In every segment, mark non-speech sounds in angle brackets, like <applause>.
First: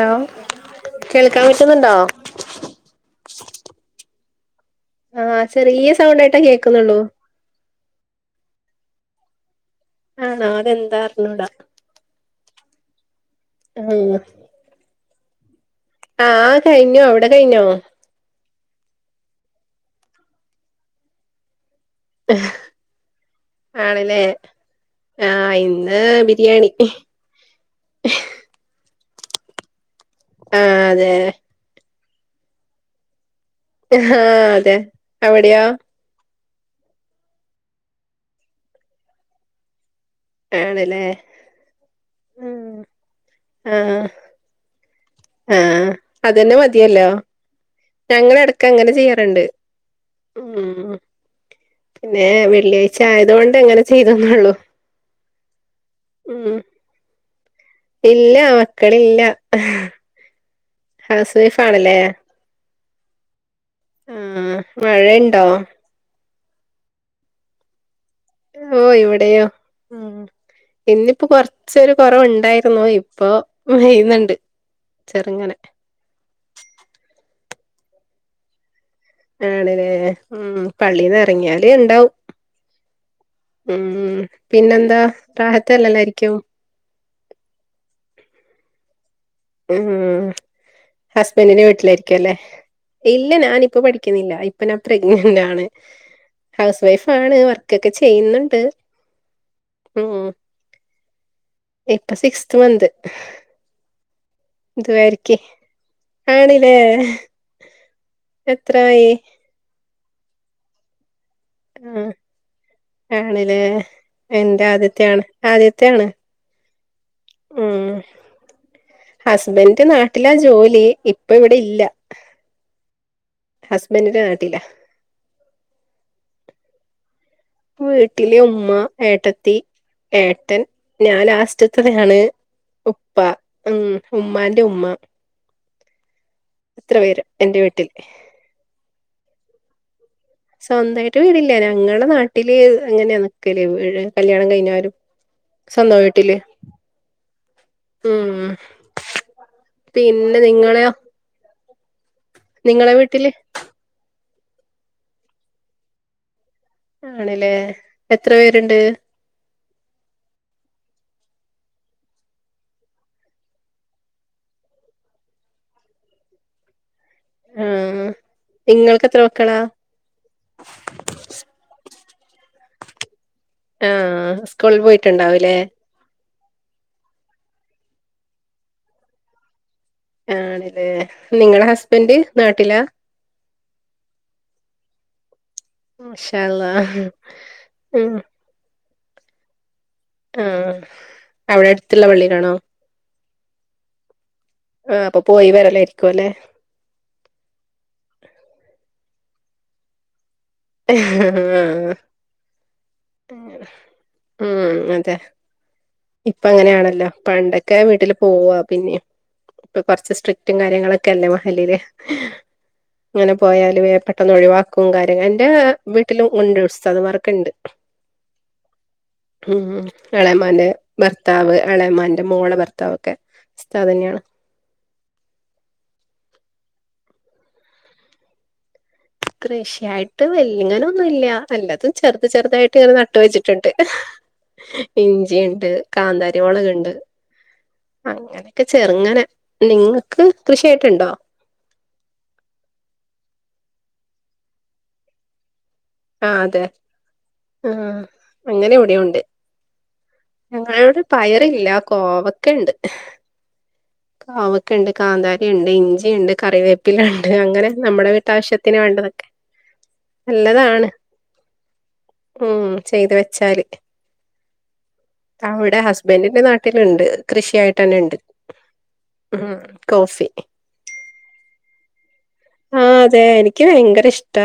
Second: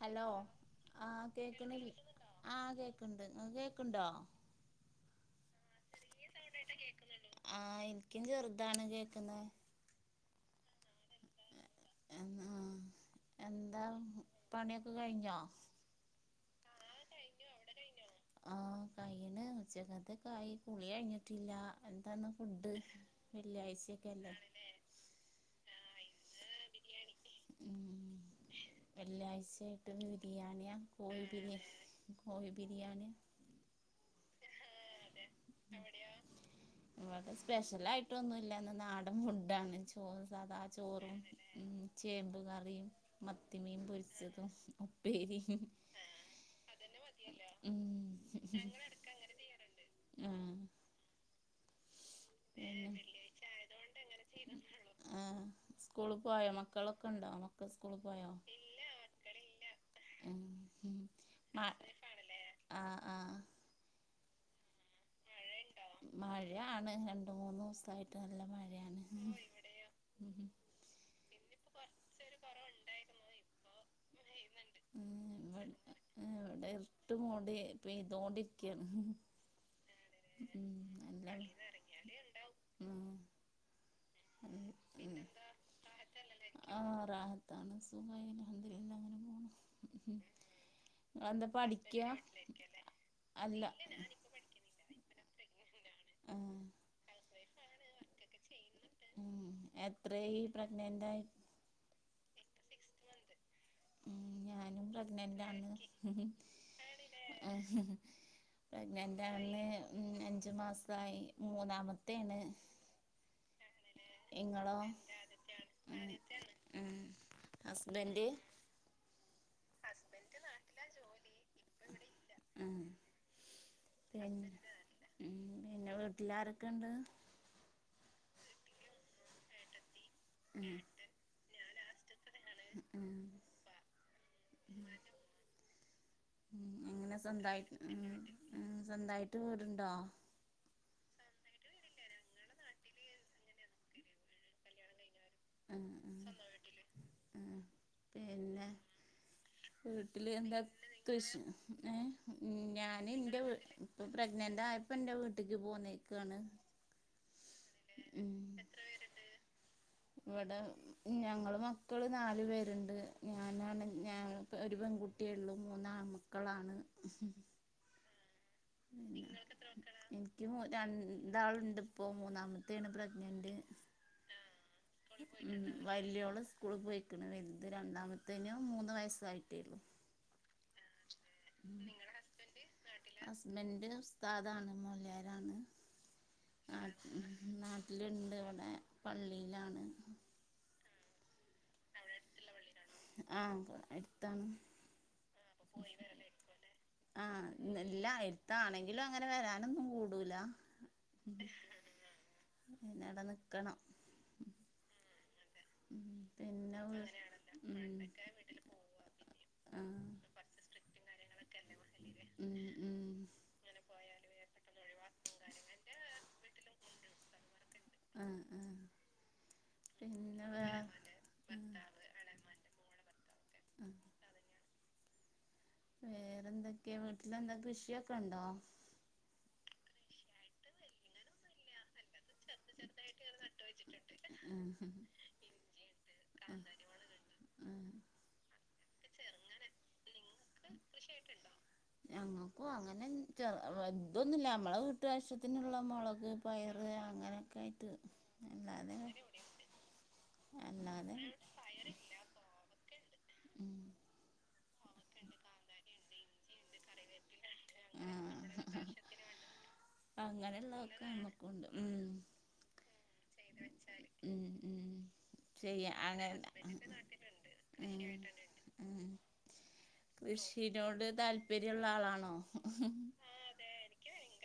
Hello ആ കേൾക്കാൻ പറ്റുന്നുണ്ടോ കേക്കണില്ലേ ആ കേക്കുണ്ട് ങ്ങക്ക് കേക്കുണ്ടോ ആഹ ചെറിയ സൗണ്ടായിട്ടാ കേക്കുന്നുള്ളൂ ആ എനരിക്കും ചെറുതാണ് കേക്കുന്നത് ആഹ നാലെന്താ അറിഞ്ഞൂടാ എന്നാ ആ എന്താ ഉം പണിയൊക്കെ കഴിഞ്ഞോ ആ കഴിഞ്ഞോ അവിടെ കഴിഞ്ഞോ ആ കയ്ണ് ഉച്ചക്കത്തെക്കായി കുളി കയ്ഞ്ഞിട്ടില്ല എന്താന്ന് ഫുഡ് വെള്ളിയാഴ്ചൊക്കെ ആണല്ലേ ല്ലെ ആഹ് ഇന്ന് ബിരിയാണി ഉം വള്ളിയാഴ്ചായിട്ട് ബിരിയാണിയാ ആഹ് അതെ കോഴിബിരിയാണി കോയ് ബിരിയാണി ഹാ ഹ അതെ അവിടെയോ എവിടെയാ വടെ സ്പെഷ്യലായിട്ടൊന്നുല്ല ന്ന് നാടൻ ഫുഡാണ് ചോ സാധാ ആണല്ലേ ചോറും ഉം ചേമ്പ് ഉം കറിയും മത്തിമീൻ പൊരിച്ചതും ഉപ്പേരിയും ആഹ അതന്നെ മതിയല്ലോ ഉം ഞങ്ങള് എടക്ക് അങ്ങനെ ചെയ്യാറുണ്ട് ആഹ് ഉം പിന്നെ പിന്നെ വെള്ളിയായ്ച്ചയതുകൊണ്ട് അങ്ങനെ ചെയ്തൊന്നെള്ളൂ ആ സ്കൂള പോയോ മക്കളൊക്കെണ്ടോ മക്കൾ സ്കൂളിൽ പോയോ ഇല്ല ഹൗസ് മക്കളില്ല വൈഫ് ഉ ആണല്ലേ ആഹ് ആഹ ആ മഴണ്ടോ മഴാണ് രണ്ട് മൂന്നുസായിട്ട ല്ല ഓ മഴയാണ് ഇവിടെയോ ഉം ഇന്നിപ്പോ കൊറച്ചൊരു കുറവുണ്ടായിരുന്നു ഇപ്പൊ പ്പെയ്യുന്നുണ്ട് ചെറുങ്ങനെ എ വിടെ ഇര്ട്ട് മൂടി പെയ്തോണ്ടിരിക്കാണ് ആണ് ലേ ഉം വെളീന്ന ഇറങ്ങിയാലേ ണ്ടാവും ഉം പിന്നെന്താ റാഹത്തല്ലെല്ലായിരിക്കും. ആറാഹത്താണ് സുഖയിന അൽഹംദരില്ല അങ്ങനെ പോണ്. ഉം ഹസ്ബൻഡിന്റെ പഠിക്കാ വീട്ടിലായിരിക്കും അല്ലെ ഇല്ല അല്ല ഞാനിപ്പ പഠിക്കുന്നില്ല. അപ്പൊ ഞാൻ പ്രഗ്നന്റ് ആണ് ആ ഹൗസ് വൈഫ ആണ് വർക്കൊക്കെ ചെയ്യുന്നുണ്ട്. ഉം ഉം എത്രയി പ്രഗ്നന്റ് ആയി. ഇപ്പൊ സിക്സ്ത് മന്ത്. ഉ ഞാനും ഇതുവരക്ക് പ്രഗ്നൻഡാണ്. ആണില്ലേ എത്രായി പ്രഗ്നൻറ് ആണ് അഞ്ച് മാസായി. മൂന്നാമത്താണ്. ആണ് ല്ലേ എന്റെ ആദ്യത്ത ആണ് ആദ്യത്ത ആണ്. ഉം ഉം ഉം ഹസ്ബൻഡ് നാട്ടിലാ ഹസ്ബൻഡ് നാട്ടിലാ ജോലി ഇവിടെ ഇപ്പ ഇവിടെല്ല. ഹസ്ബൻഡന്റെ നാട്ടിലാ. ഉം പിന്നെ വീട്ടിൽ ആരൊക്കെണ്ട്? വീട്ടില് ഉമ്മ. ഏട്ടത്തി, ഏട്ടൻ, ഉം ഞാൻ ലാസ്റ്റത്ത ആണ്, ഉപ്പ. ഉം ഉം ഉമ്മാന്റെ ഉമ്മ. ഉ ഇത്ര എങ്ങനെ പേര് എന്റെ സ്വന്തയി വീട്ടിൽ ഉം സ്വന്തായിട്ട് വീട്ണ്ടോ? സ്വന്തായിട്ട് വീടില്ല ഞങ്ങൾ നാട്ടില് അങ്ങനാ നിക്കല് കല്യാണം കഴിഞ്ഞലും. ആ ആ സ്വന്തം വീട്ടില് ഉം പിന്നെ വീട്ടില് പിന്നെ എന്താ നിങ്ങളെയോ <unintelligible> ഏ നിങ്ങളെ ഞാന് വീട്ടില് ന്റെ ഇപ്പൊ പ്രഗ്നന്റ് ആയപ്പോ ന്റെ വീട്ടിക്ക് പോന്നേക്കാണ്. ആണ് ലേ എത്ര പേരുണ്ട്? വടെ ഞങ്ങള് മക്കള് നാലു പേരുണ്ട്. ഞാനാണ് ഞ ഒരു പെൺകുട്ടിയേള്ളൂ. മൂന്നാ ആമക്ക ക്കളാണ് ആഹ എനിക്ക് രണ്ടളുണ്ട് ഇപ്പോ മൂന്നാമത്തെയാണ് പ്രഗ്നന്റ്. ആ സ്കൂളിൽ പോയിട്ടുണ്ടാവൂലേ? വലിയോള് സ്കൂളിൽ പോയിക്ക്ണ്. വൽത് രണ്ടാമത്തേന് മൂന്ന് വയസ്സായിട്ടേള്ളൂ. ആണല്ലേ നിങ്ങളെ ഹസ്ബൻഡ് നാട്ടില. ഹസ്ബന്ഡ് ഉസ്താദാണ്. മൊയ്‌ലാ ഞാന് മാഷാ അള്ളാ ഉം നാട്ടിലുണ്ട് ഇവിടെ. പള്ളിയിലാണ്. ആ അവിടെ അടുത്തുള്ള പള്ളിയിലാണോ? ആഹ എടുത്താണ്. ആഹ അപ്പൊ പോയിവരെല്ലോ ആരിക്കും അല്ലെ? ആഹ്ല് ല എടുത്താണെങ്കിലും അങ്ങനെ വരാനൊന്നും കൂടൂല. ആഹ് പിന്നെട നികക്കണം. ഉം അതെ. ഉം ഇപ്പ പിന്നെ അങ്ങനെയാണല്ലോ വീ പണ്ടൊക്കെ ഉം വീട്ടില് പോവാ പിന്നിം. ഇപ്പ ആഹ് കുറച്ച് സ്ട്രിക്റ്റും കാര്യങ്ങളൊക്കെ അല്ലേ മഹലിയില്. ഉം ഉം ഇങ്ങനെ പോയാല് പെട്ടെന്ന് ഒഴിവാക്കും. കാര്യങ്ങള എന്റെ വീട്ടിലും ഉണ്ട്. ഉസ്തദ് മാര്ർക്കെ ഉണ്ട്. ആഹ ഉ അളേമാന്റെ വേ ഭർത്താവ്, അളയമാന്റെ ഉം മോളെ ഭർത്താവ്, ഒക്കെ ഉസ്താദ് തന്നെയാണ്. വേറെന്തൊക്കെയാ വീട്ടില് എന്തൊ കൃഷിയൊക്കെ ഉണ്ടോ? കൃഷിയായിട്ട് വെല്ലിങ്ങനൊന്നും ഇല്ല. വലതും ചെറുത് ചെറുതായിട്ട് ഇങ്ങനെ നട്ട് വെച്ചിട്ടുണ്ട്. ഉം ഇഞ്ചിയുണ്ട്. കാന്താരിമളക് ഉണ്ട്. ഉം അങ്ങനെയൊക്കെ ചെറുങ്ങനെ നിങ്ങൾക്ക്. കൃഷിയായിട്ട്ഉണ്ടോ? ഞങ്ങൾക്കും അങ്ങനെ ചെ വലുതൊന്നും ഇല്ല. നമ്മളെ അത്യാവശ്യത്തിനുള്ള മുളക് ആഹ് അതെ പയറ് അങ്ങനെയൊക്കെ ആയിട്ട് ആഹ് അല്ലാതെ ഞങ്ങളോട് അല്ലാതെ പയറില്ല കോവക്കുണ്ട് ഉം കോവ ക്കെ ഉണ്ട് കാന്താരി ഉണ്ട് ഇഞ്ചിണ്ട് കറിവേപ്പില ഉണ്ട് അങ്ങനെ നമ്മുടെ വീട്ടാവശ്യത്തിന് വേണ്ടത് ക്കെ അങ്ങനെള്ള ഉണ്ട് ഉം ഉം ചെയ്ത് വെച്ചാല് ഉം ഉം അവിടെ ചെയ്യാൻ അങ്ങെ ഹസ്ബൻഡിന്റെ നാട്ടിലുണ്ട് നാട്ടിൽ കൃഷിയായിട്ടന്നെണ്ട് ഉണ്ട്. ഉം ഉം കൃഷിനോട് താല്പര്യ ഉുള്ള ആളാണോ ആഹ് അതെ എനിക്ക് ഭയങ്കര ഇഷ്ട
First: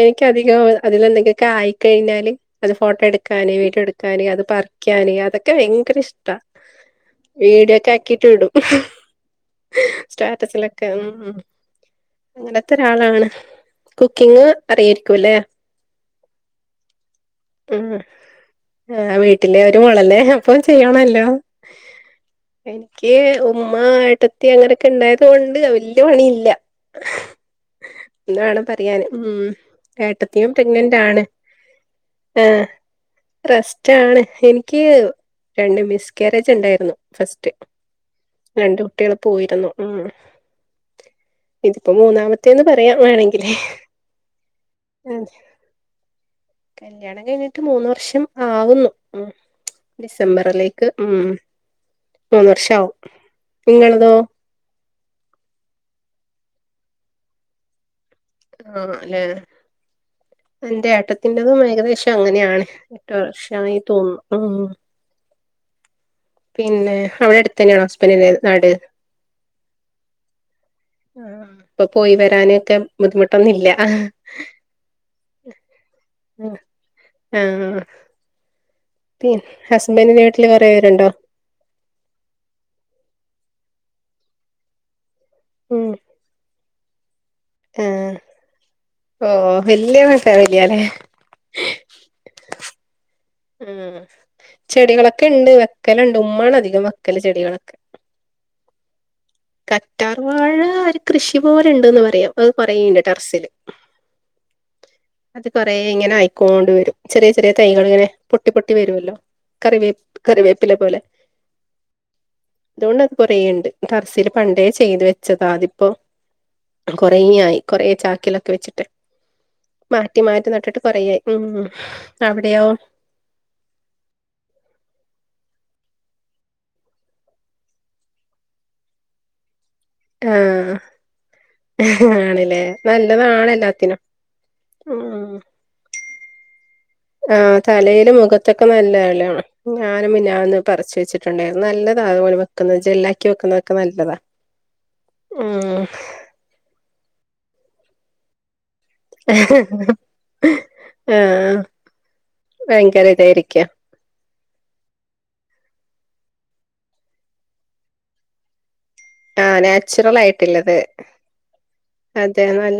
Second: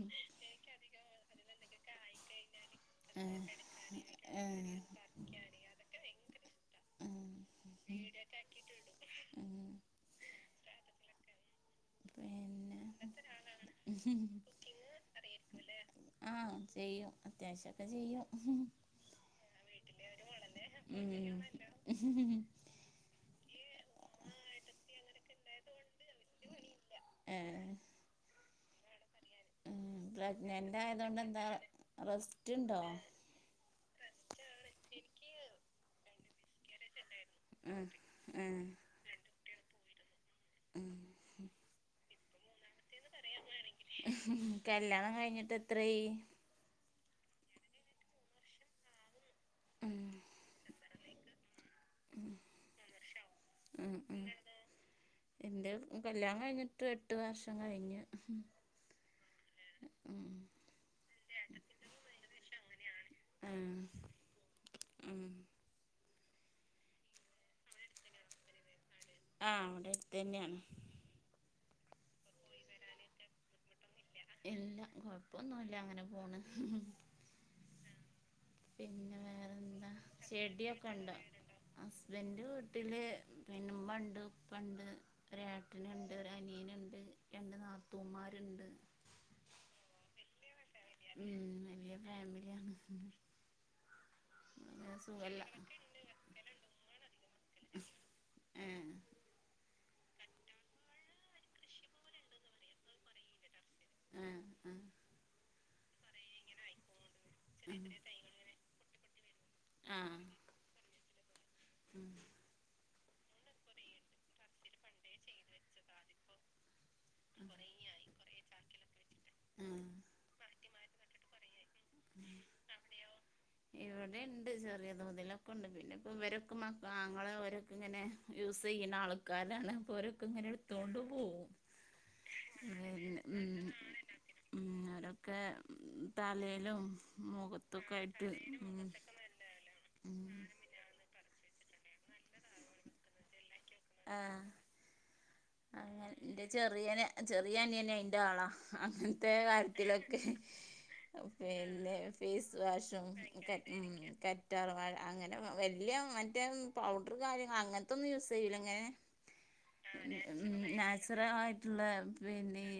എനക്ക്ധികം അതിൽ എന്തെ ക്കെ ആയിക്കഴിഞ്ഞാല് അത് ഫോട്ടോ എടുക്കാന് ഏഹ് വീട്ടിയോ എടുക്കാന് അത് ഏഹ് പറിക്കാന് അതൊക്കെ ഭയങ്കര ഇഷ്ട്ട ഉം വീഡിയോക്ക ആക്കിട്ട് വിടും ഉം സ്റ്റാറ്റസില് ക്കെ ഉം അങ്ങനത്തെ പിന്നെ ഒരാളാണ് കുക്കിങ് അറിയയിരിക്കും അല്ലേ ആഹ് ചെയ്യും അത്യാവശ്യം ഒക്കെ ഉം ചെയ്യും ആഹ് വീട്ടിലെ ഒരു മോളല്ലേ അപ്പൊ ഉം..... ചെയ്യണല്ലോ ഹു <inaudible> എനിക്ക് ഉമ്മ ആട്ടത്തി അങ്ങനെയൊക്കെ ഉണ്ടായത് കൊണ്ട് വല് ല്യ പണില്ല ഏഹ് എന്നുവേണം പ ഉം ഏട്ടത്തിയും പ്രഗ്നന്റ് ആണ് റെസ്റ്റ് ആഹ് ഇണ്ടോ റെസ്റ്റ് ആണ് എനിക്ക് രണ്ട് മിസ്കാരേജ് ഉണ്ടായിരുന്നു ന്നു ഫസ്റ്റ് ഉം ഉം രണ്ട് കുട്ടികള് പോയിരുന്നു ഉം ഉം ഇതിപ്പോ മൂന്നാമത്തെ കല്യാണം അതെ കഴിഞ്ഞിട്ട് എത്രയായി കല്യാണം കഴിഞ്ഞിട്ട് മൂന്ന് വർഷം ആവുന്നു ഉം ഉം ഡിസംബറിലേക്ക് ഉം മൂന്ന് വർഷ ആവും നിങ്ങളതോ എന്റെ കല്യാണം കഴിഞ്ഞിട്ട് എട്ട് വർഷം കഴിഞ്ഞ് ആഹ് അല്ലെ ഉം എന്റെ ട്ടത്തിഡാതും ഏകദേശം അങ്ങനെയാണ് എട്ടു ആ വർഷമായി തോന്നുന്നു ഉം.... ഉം പിന്നെ അവിടെ അടുത്ത് തന്നെയാണ് ഹസ്ബൻഡിൻ്റെ നാട് ആഹ് അവിടെ അടുത്ത് തന്നെയാണ് ആഹ് ഇപ്പൊ പോയി വ പോയിവരാൻ ഒക്കെ ഇല്ല കൊഴപ്പൊന്നുമില്ല അങ്ങനെ പോണ് ആഹ് പിന്നെ പി വേറെന്താ ഹസ്ബൻഡിന്റെ വീട്ടില് കൊറേ ചെടിയൊക്കെ പേരുണ്ടോ ഉണ്ടോ ഹസ്ബൻഡന്റെ വീട്ടില് പിന്നെ ഉമ്മുണ്ട് ഉപ്പ ഉണ്ട് ഒരു ഉം ഏട്ടനുണ്ട് ഒരു അനിയനണ്ട് രണ്ട് നാത്തൂമാരുണ്ട് ഓ വല്ഫാമിലിയല്ലല്ലേ ഉം വലിയ ഫാമിലിയാണ് ഉം അങ്ങനെ ചെടികളൊക്കെ സുഖല്ല ഉണ്ട് വെക്കലുണ്ട് ഉമ്മാണധികം വെക്കൽ ചെടികളൊക്കെ ഏഹ് കറ്റാർവാഴ ര് കൃഷി പോലെ ഉണ്ട്ന്ന് പറയാം അത് കുറേയുണ്ട് ടെറസില് ആ അത് കൊറെ ഇങ്ങനെ ആയിക്കോണ്ട വരും ചെറിയ ചെറിയ ആ തൈകൾ ഇങ്ങനെ പൊട്ടി പൊട്ടി വരുമല്ലോ ആ ആ കറിവേപ്പ് കറിവേപ്പിലെ പോലെ ഉം അതുകൊണ്ട് അത് കൊറേ ഉണ്ട് ടറസില് പണ്ടേ ചെയ്തു വെച്ചതാ അതിപ്പോ കൊറേങ്ങ്യായി കൊറേ ചാക്കിലൊക്ക വെച്ചിട്ട് ആഹ് മാറ്റി മാറ്റ് നട്ട്ട്ട് കൊറേയായി. ഊം അവിടെയോ? ഇവിടെണ്ട് ചെറിയ തോതിലൊക്കൊണ്ട്. പിന്നപ്പം വരൊക്ക മക്കാങ്ങള ഓരൊ ക്കെങ്ങനെ യൂസെയ്യന്നാൾക്കാരാണ്. ആഹ് പ്പോരൊക്കെങ്ങനെടുത്തോണ്ട് പോകു. ആണ്ല്ലേ നല്ലതാണ് എല്ലാത്തിനും <inaudible> ഉം ഒരൊക്കെ തലേലും ആഹ് തലേലും മുഖത്തൊക്കെ നല്ലാലോ ഞാനും ഉം പിന്നാന്ന് പറച്ച് വെച്ച് <unintelligible> നല്ലതാ അതപോലെ വെക്കുന്നത് ജെല്ലാക്കി വെക്കുന്നൊക്ക നല്ലതാ ഉം അങ്ങെൻ ന്റെ ചെറിയന് ചെറിയനിയനയിന്റാളാ <unintelligible> ത്തേ കാര്ത്തിലൊക്കെ ആഹ് പിന്നെ ഫെയ്സ് ഭയങ്കര വാഷും ഇതായിരിക്കും <inaudible> റ്റാർവാഴ അങ്ങനെ വല്ല്യ മറ്റേ പൗഡ്‌റ് കാര്യങ്ങ അങ്ങൻ തൊന്നു യൂസെയ്യൂല ങ്ങനെ ആഹ്‌ നാച്ചുറലായി ഉം നാച്ചുറ ആയിട്ടുള്ള പിന്നെയി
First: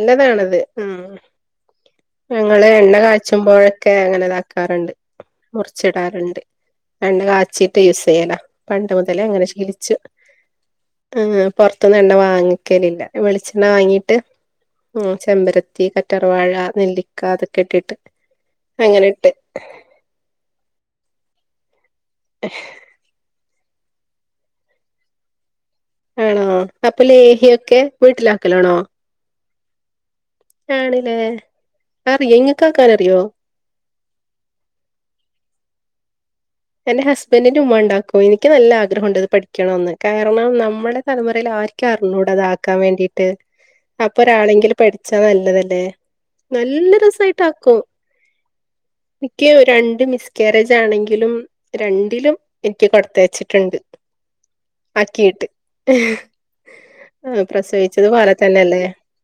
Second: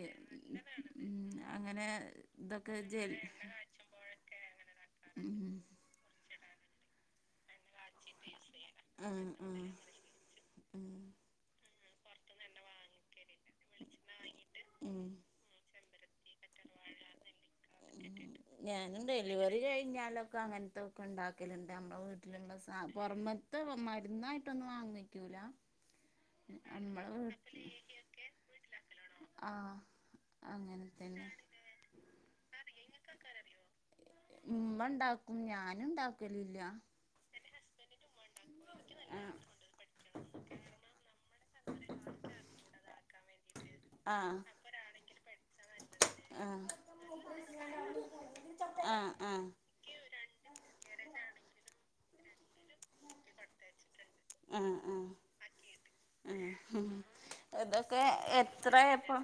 ഉം അങ്ങനെ ഞങ്ങള് ഇതൊക്കെ എണ്ണ ജെൽ കാച്ചുമ്പോഴൊക്കെ അങ്ങന താക്കാറ്ണ്ട്. ഉം മുർച്ച്ടാറ്ണ്ട്. എണ്ണ കാച്ചിട്ട് യൂസെയ്യലാ. പണ്ട് മുതലേ ങ്ങന ശീലിച്ച്. ഊം <unintelligible> പൊർത്ത്ന്നെണ്ണ വാങ്ങിക്കലില്ല വെളിച്ചെണ്ണ വാങ്ങീട്ട് ഉം ചെമ്പര ത്തി കറ്റർവാഴ, നെല്ലിക്കാതൊക്കെട്ടിട്ട് ഞാനും അഅ്ങ്ങനട്ട് ക്കൊണ്ടാക്കല്ണ്ട്. നമ്മ്ള വീട്ട്‌ല്‌ള്ള സ പൊർമത്തഅ മരുന്നായിട്ടൊന്നു വാങ്ങിക്കൂല ആണോ? അപ്പ നമ്മളെ വീട്ടിൽ ലേഹ്യൊക്കെ വീട്ട്ലാക്കലാണോ? ആഹ്. അങ്ങനെ ആണ്ല്ലേ. തന്നെ ആറിയൊ ഇങ്ങക്കാക്കാനറിയോ? മ്മ ണ്ടാക്കും ഞാന്ണ്ടാക്കല്‌ല്ല. എന്റെ ഹസ്ബന്റിന്റുമ്മാ ണ്ടാക്കു എനിക്ക് നല്ല ആഗ്രഹൊണ്ട് ത് ആഹ് പഠിക്കണോന്ന് കാരണം നമ്മള് ത്തലമുറയിലാരിക്കർഞ്ഞൂട താക്കാം വേണ്ടിട്ട്. ആഹ് അപ്പൊരാളെങ്കില് പഠിച്ചാ നല്ലതല്ലേ? ആഹ് നല്ല രസായിട്ടാക്കു ആഹ് ആഹ് നിക്ക്യു രണ്ട് മിസ്‌കേരേജാണെങ്കിലും രണ്ടിലും എൻക്കി കൊട്ത്തയച്ച്ട്ട്‌ണ്ട് ആഹ് ആഹ് അക്കീട്ട് ങ് ആഹ് ഹ് ആ ഇതൊക്കെ പ്രസവിച്ചതു പോല എത്രയപ്പ എത്ര തെന്നെല്ലേ ഇപ്പം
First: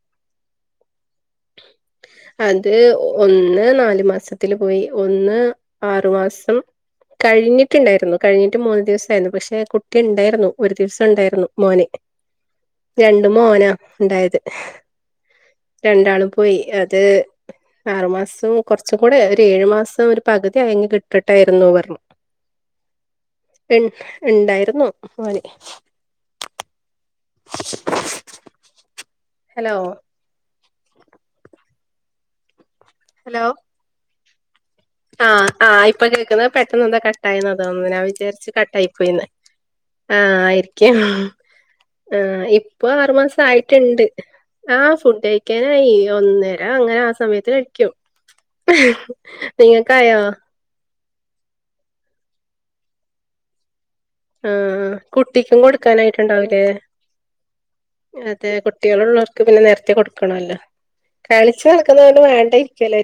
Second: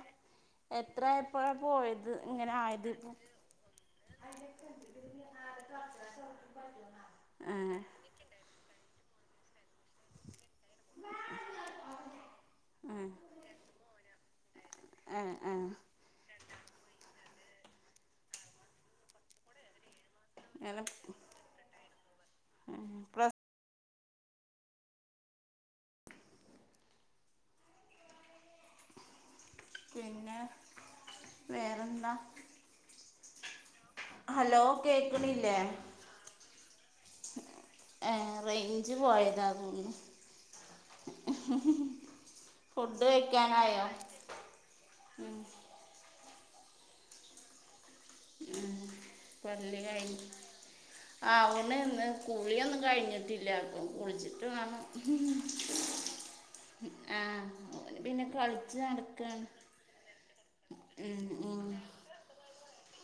എത്രായപ്പോഴാ പോയത് ഇങ്ങനെ അത് ആയത് ഒന്ന് നാല് മാസത്തില് പോയി ഒന്ന് <unintelligible> ആഹ് കഴിഞ്ഞിറ്റ്ണ്ടായിരുന്നു. കഴിഞ്ഞിറ്റ് മൂന്ന് ദിവസായിരുന്നു. പക്ഷെ കു റ്റ്ണ്ടായിരുന്നു ഒരു ദിവസണ്ടായിരുന്നു മോന് രണ്ട് മോനാ ണ്ടായത് <inaudible> എ ഏഹ് രണ്ടാള് പോയ്. അത് ആറുമാസൊം കൊർച്ചും കൂടെ ഒരേഴു മാസൊം ര് പക്‌തി അയ്ഞ്ഞ് ക് ട്ട ട്ടായിരുന്നു വർ ഉം പ്രസ് <unintelligible> ഇണ്ടായിരുന്നു മോന് <inaudible> ഹലൊ പിന്നേ വേറന്താ? ഹലൊ അലോ ആ ആ ഇപ്പ കേക്കുന്ന്. പെട്ടെന്നെന്തൊ കട്ടായിന്നാ തോന്നെ നാ ഏഹ് വിചാര്ച്ച് കട്ടായി റേഞ്ച് പോയീന്ന് പോയതാ തോന്നുന്നു ആ ആയ്‌ര്ക്യും ഹ് <unintelligible> ആഹ് ഫുഡ് കഴിക്കാനായോ ഇപ്പാറുമാസായിട്ട്ണ്ട്. ആ ഫുഡയിക്കാൻ <unintelligible> ഒന്ന് രങ്ങനാ സമയത്തിനടിക്കു <inaudible> <unintelligible> ആവണ് ന്ന് കുളിയൊന്നും കഴിഞ്ഞിട്ടില്ല കുള്ച്ച്‌ട്ട് വാ <inaudible> ആഹ് കുട്ടിക്കും കൊടുക്കാനായിട്ടുണ്ടാവൂലേ ആഹ് പിന്നെ കളിച് നടക്കാണ്. ക്കണോല്ലോ? ഉം ഉം കളിച്ച് നടക്കുന്നൊണ്ട് വേണ്ട യിരിക്കല്ലെ?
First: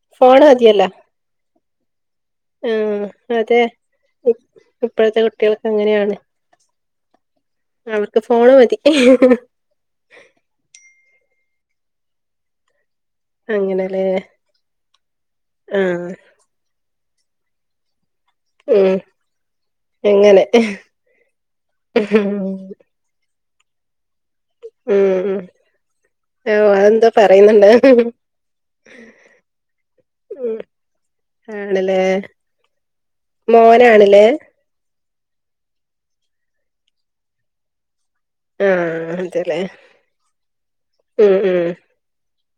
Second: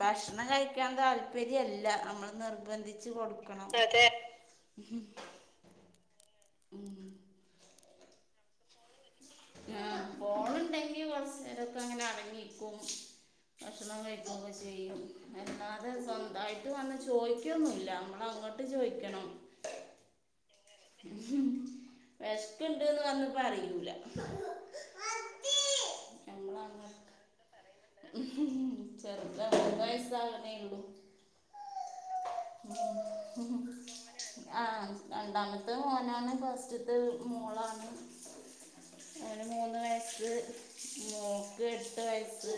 ഭക്ഷണം കഴിക്കാൻ താല്പര്യല്ല. നമ്മള് നിർബന്ധിച്ച് കൊടുക്കണം. ക്കണം. അതെ. ഇ- ഇപ്പോഴത്തെ കുട്ടികളൊക്കെ അങ്ങനെയാണ്. ഉം അവർക്ക് ഫോണ് മതി. ആ. ഫോൺ ന്ടെങ്ങി കൊറച്ചെരോക്കെ, അങ്ങനെ അടങ്ങിക്കും. ഭക്ഷണം അങ്ങനെല്ലേ കഴിക്കൊക്കെ ചെയ്യും. അല്ലാതെ ആഹ് സ്വന്തമായിട്ട് ട്ട് വന്ന് ചോയ്ക്കൊന്നുല്ല. നമ്മള് അങ്ങട്ട് ട്ട് ഉം ചോയ്ക്കണം. അങ്ങനെ വെഷ് ക്കണ് ഉം ന്ന് വന്ന് പറയൂലാ. ഉം, ഉം. ഞങ്ങ <unintelligible> ചെറുതാ ഒരു വയസ്സാവണേള്ളു. ആണ്ല്ലേ? മോനാണ് ല്ലേ? ആ. രണ്ടാമത്തെ മോനാണ്, ഫസ്റ്റത്തെ മോളാണ്. ആഹ് ഓന് അതെല്ലേ മൂന്ന് വയസ്സ്. ഉം ഉം മോക്ക് എട്ട് വയസ്സ്.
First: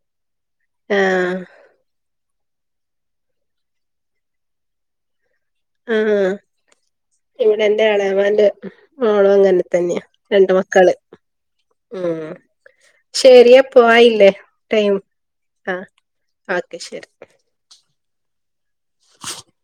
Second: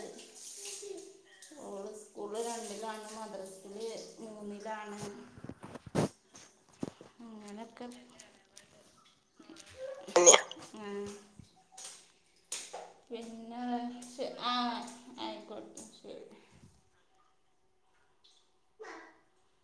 ആഹ് ഓള് സ്കൂള് രണ്ടിലാണ്, മദ്രസില് മൂന്നിലാണ്. ആഹ്, ആഹ്. ഇവിടെ എന്റെ അങ്ങനൊക്കെ എളാമാന്റെ മോളും അങ്ങനെ തന്നെയാ, രണ്ട് ആ, മക്കള്. ഉം. ശരി പിന്നെ അപ്പോ ആയില്ലേ? ശ- ആ ടൈം? ആയിക്കോട്ടെ ശരി ഓക്കെ. ശരി. <inaudible>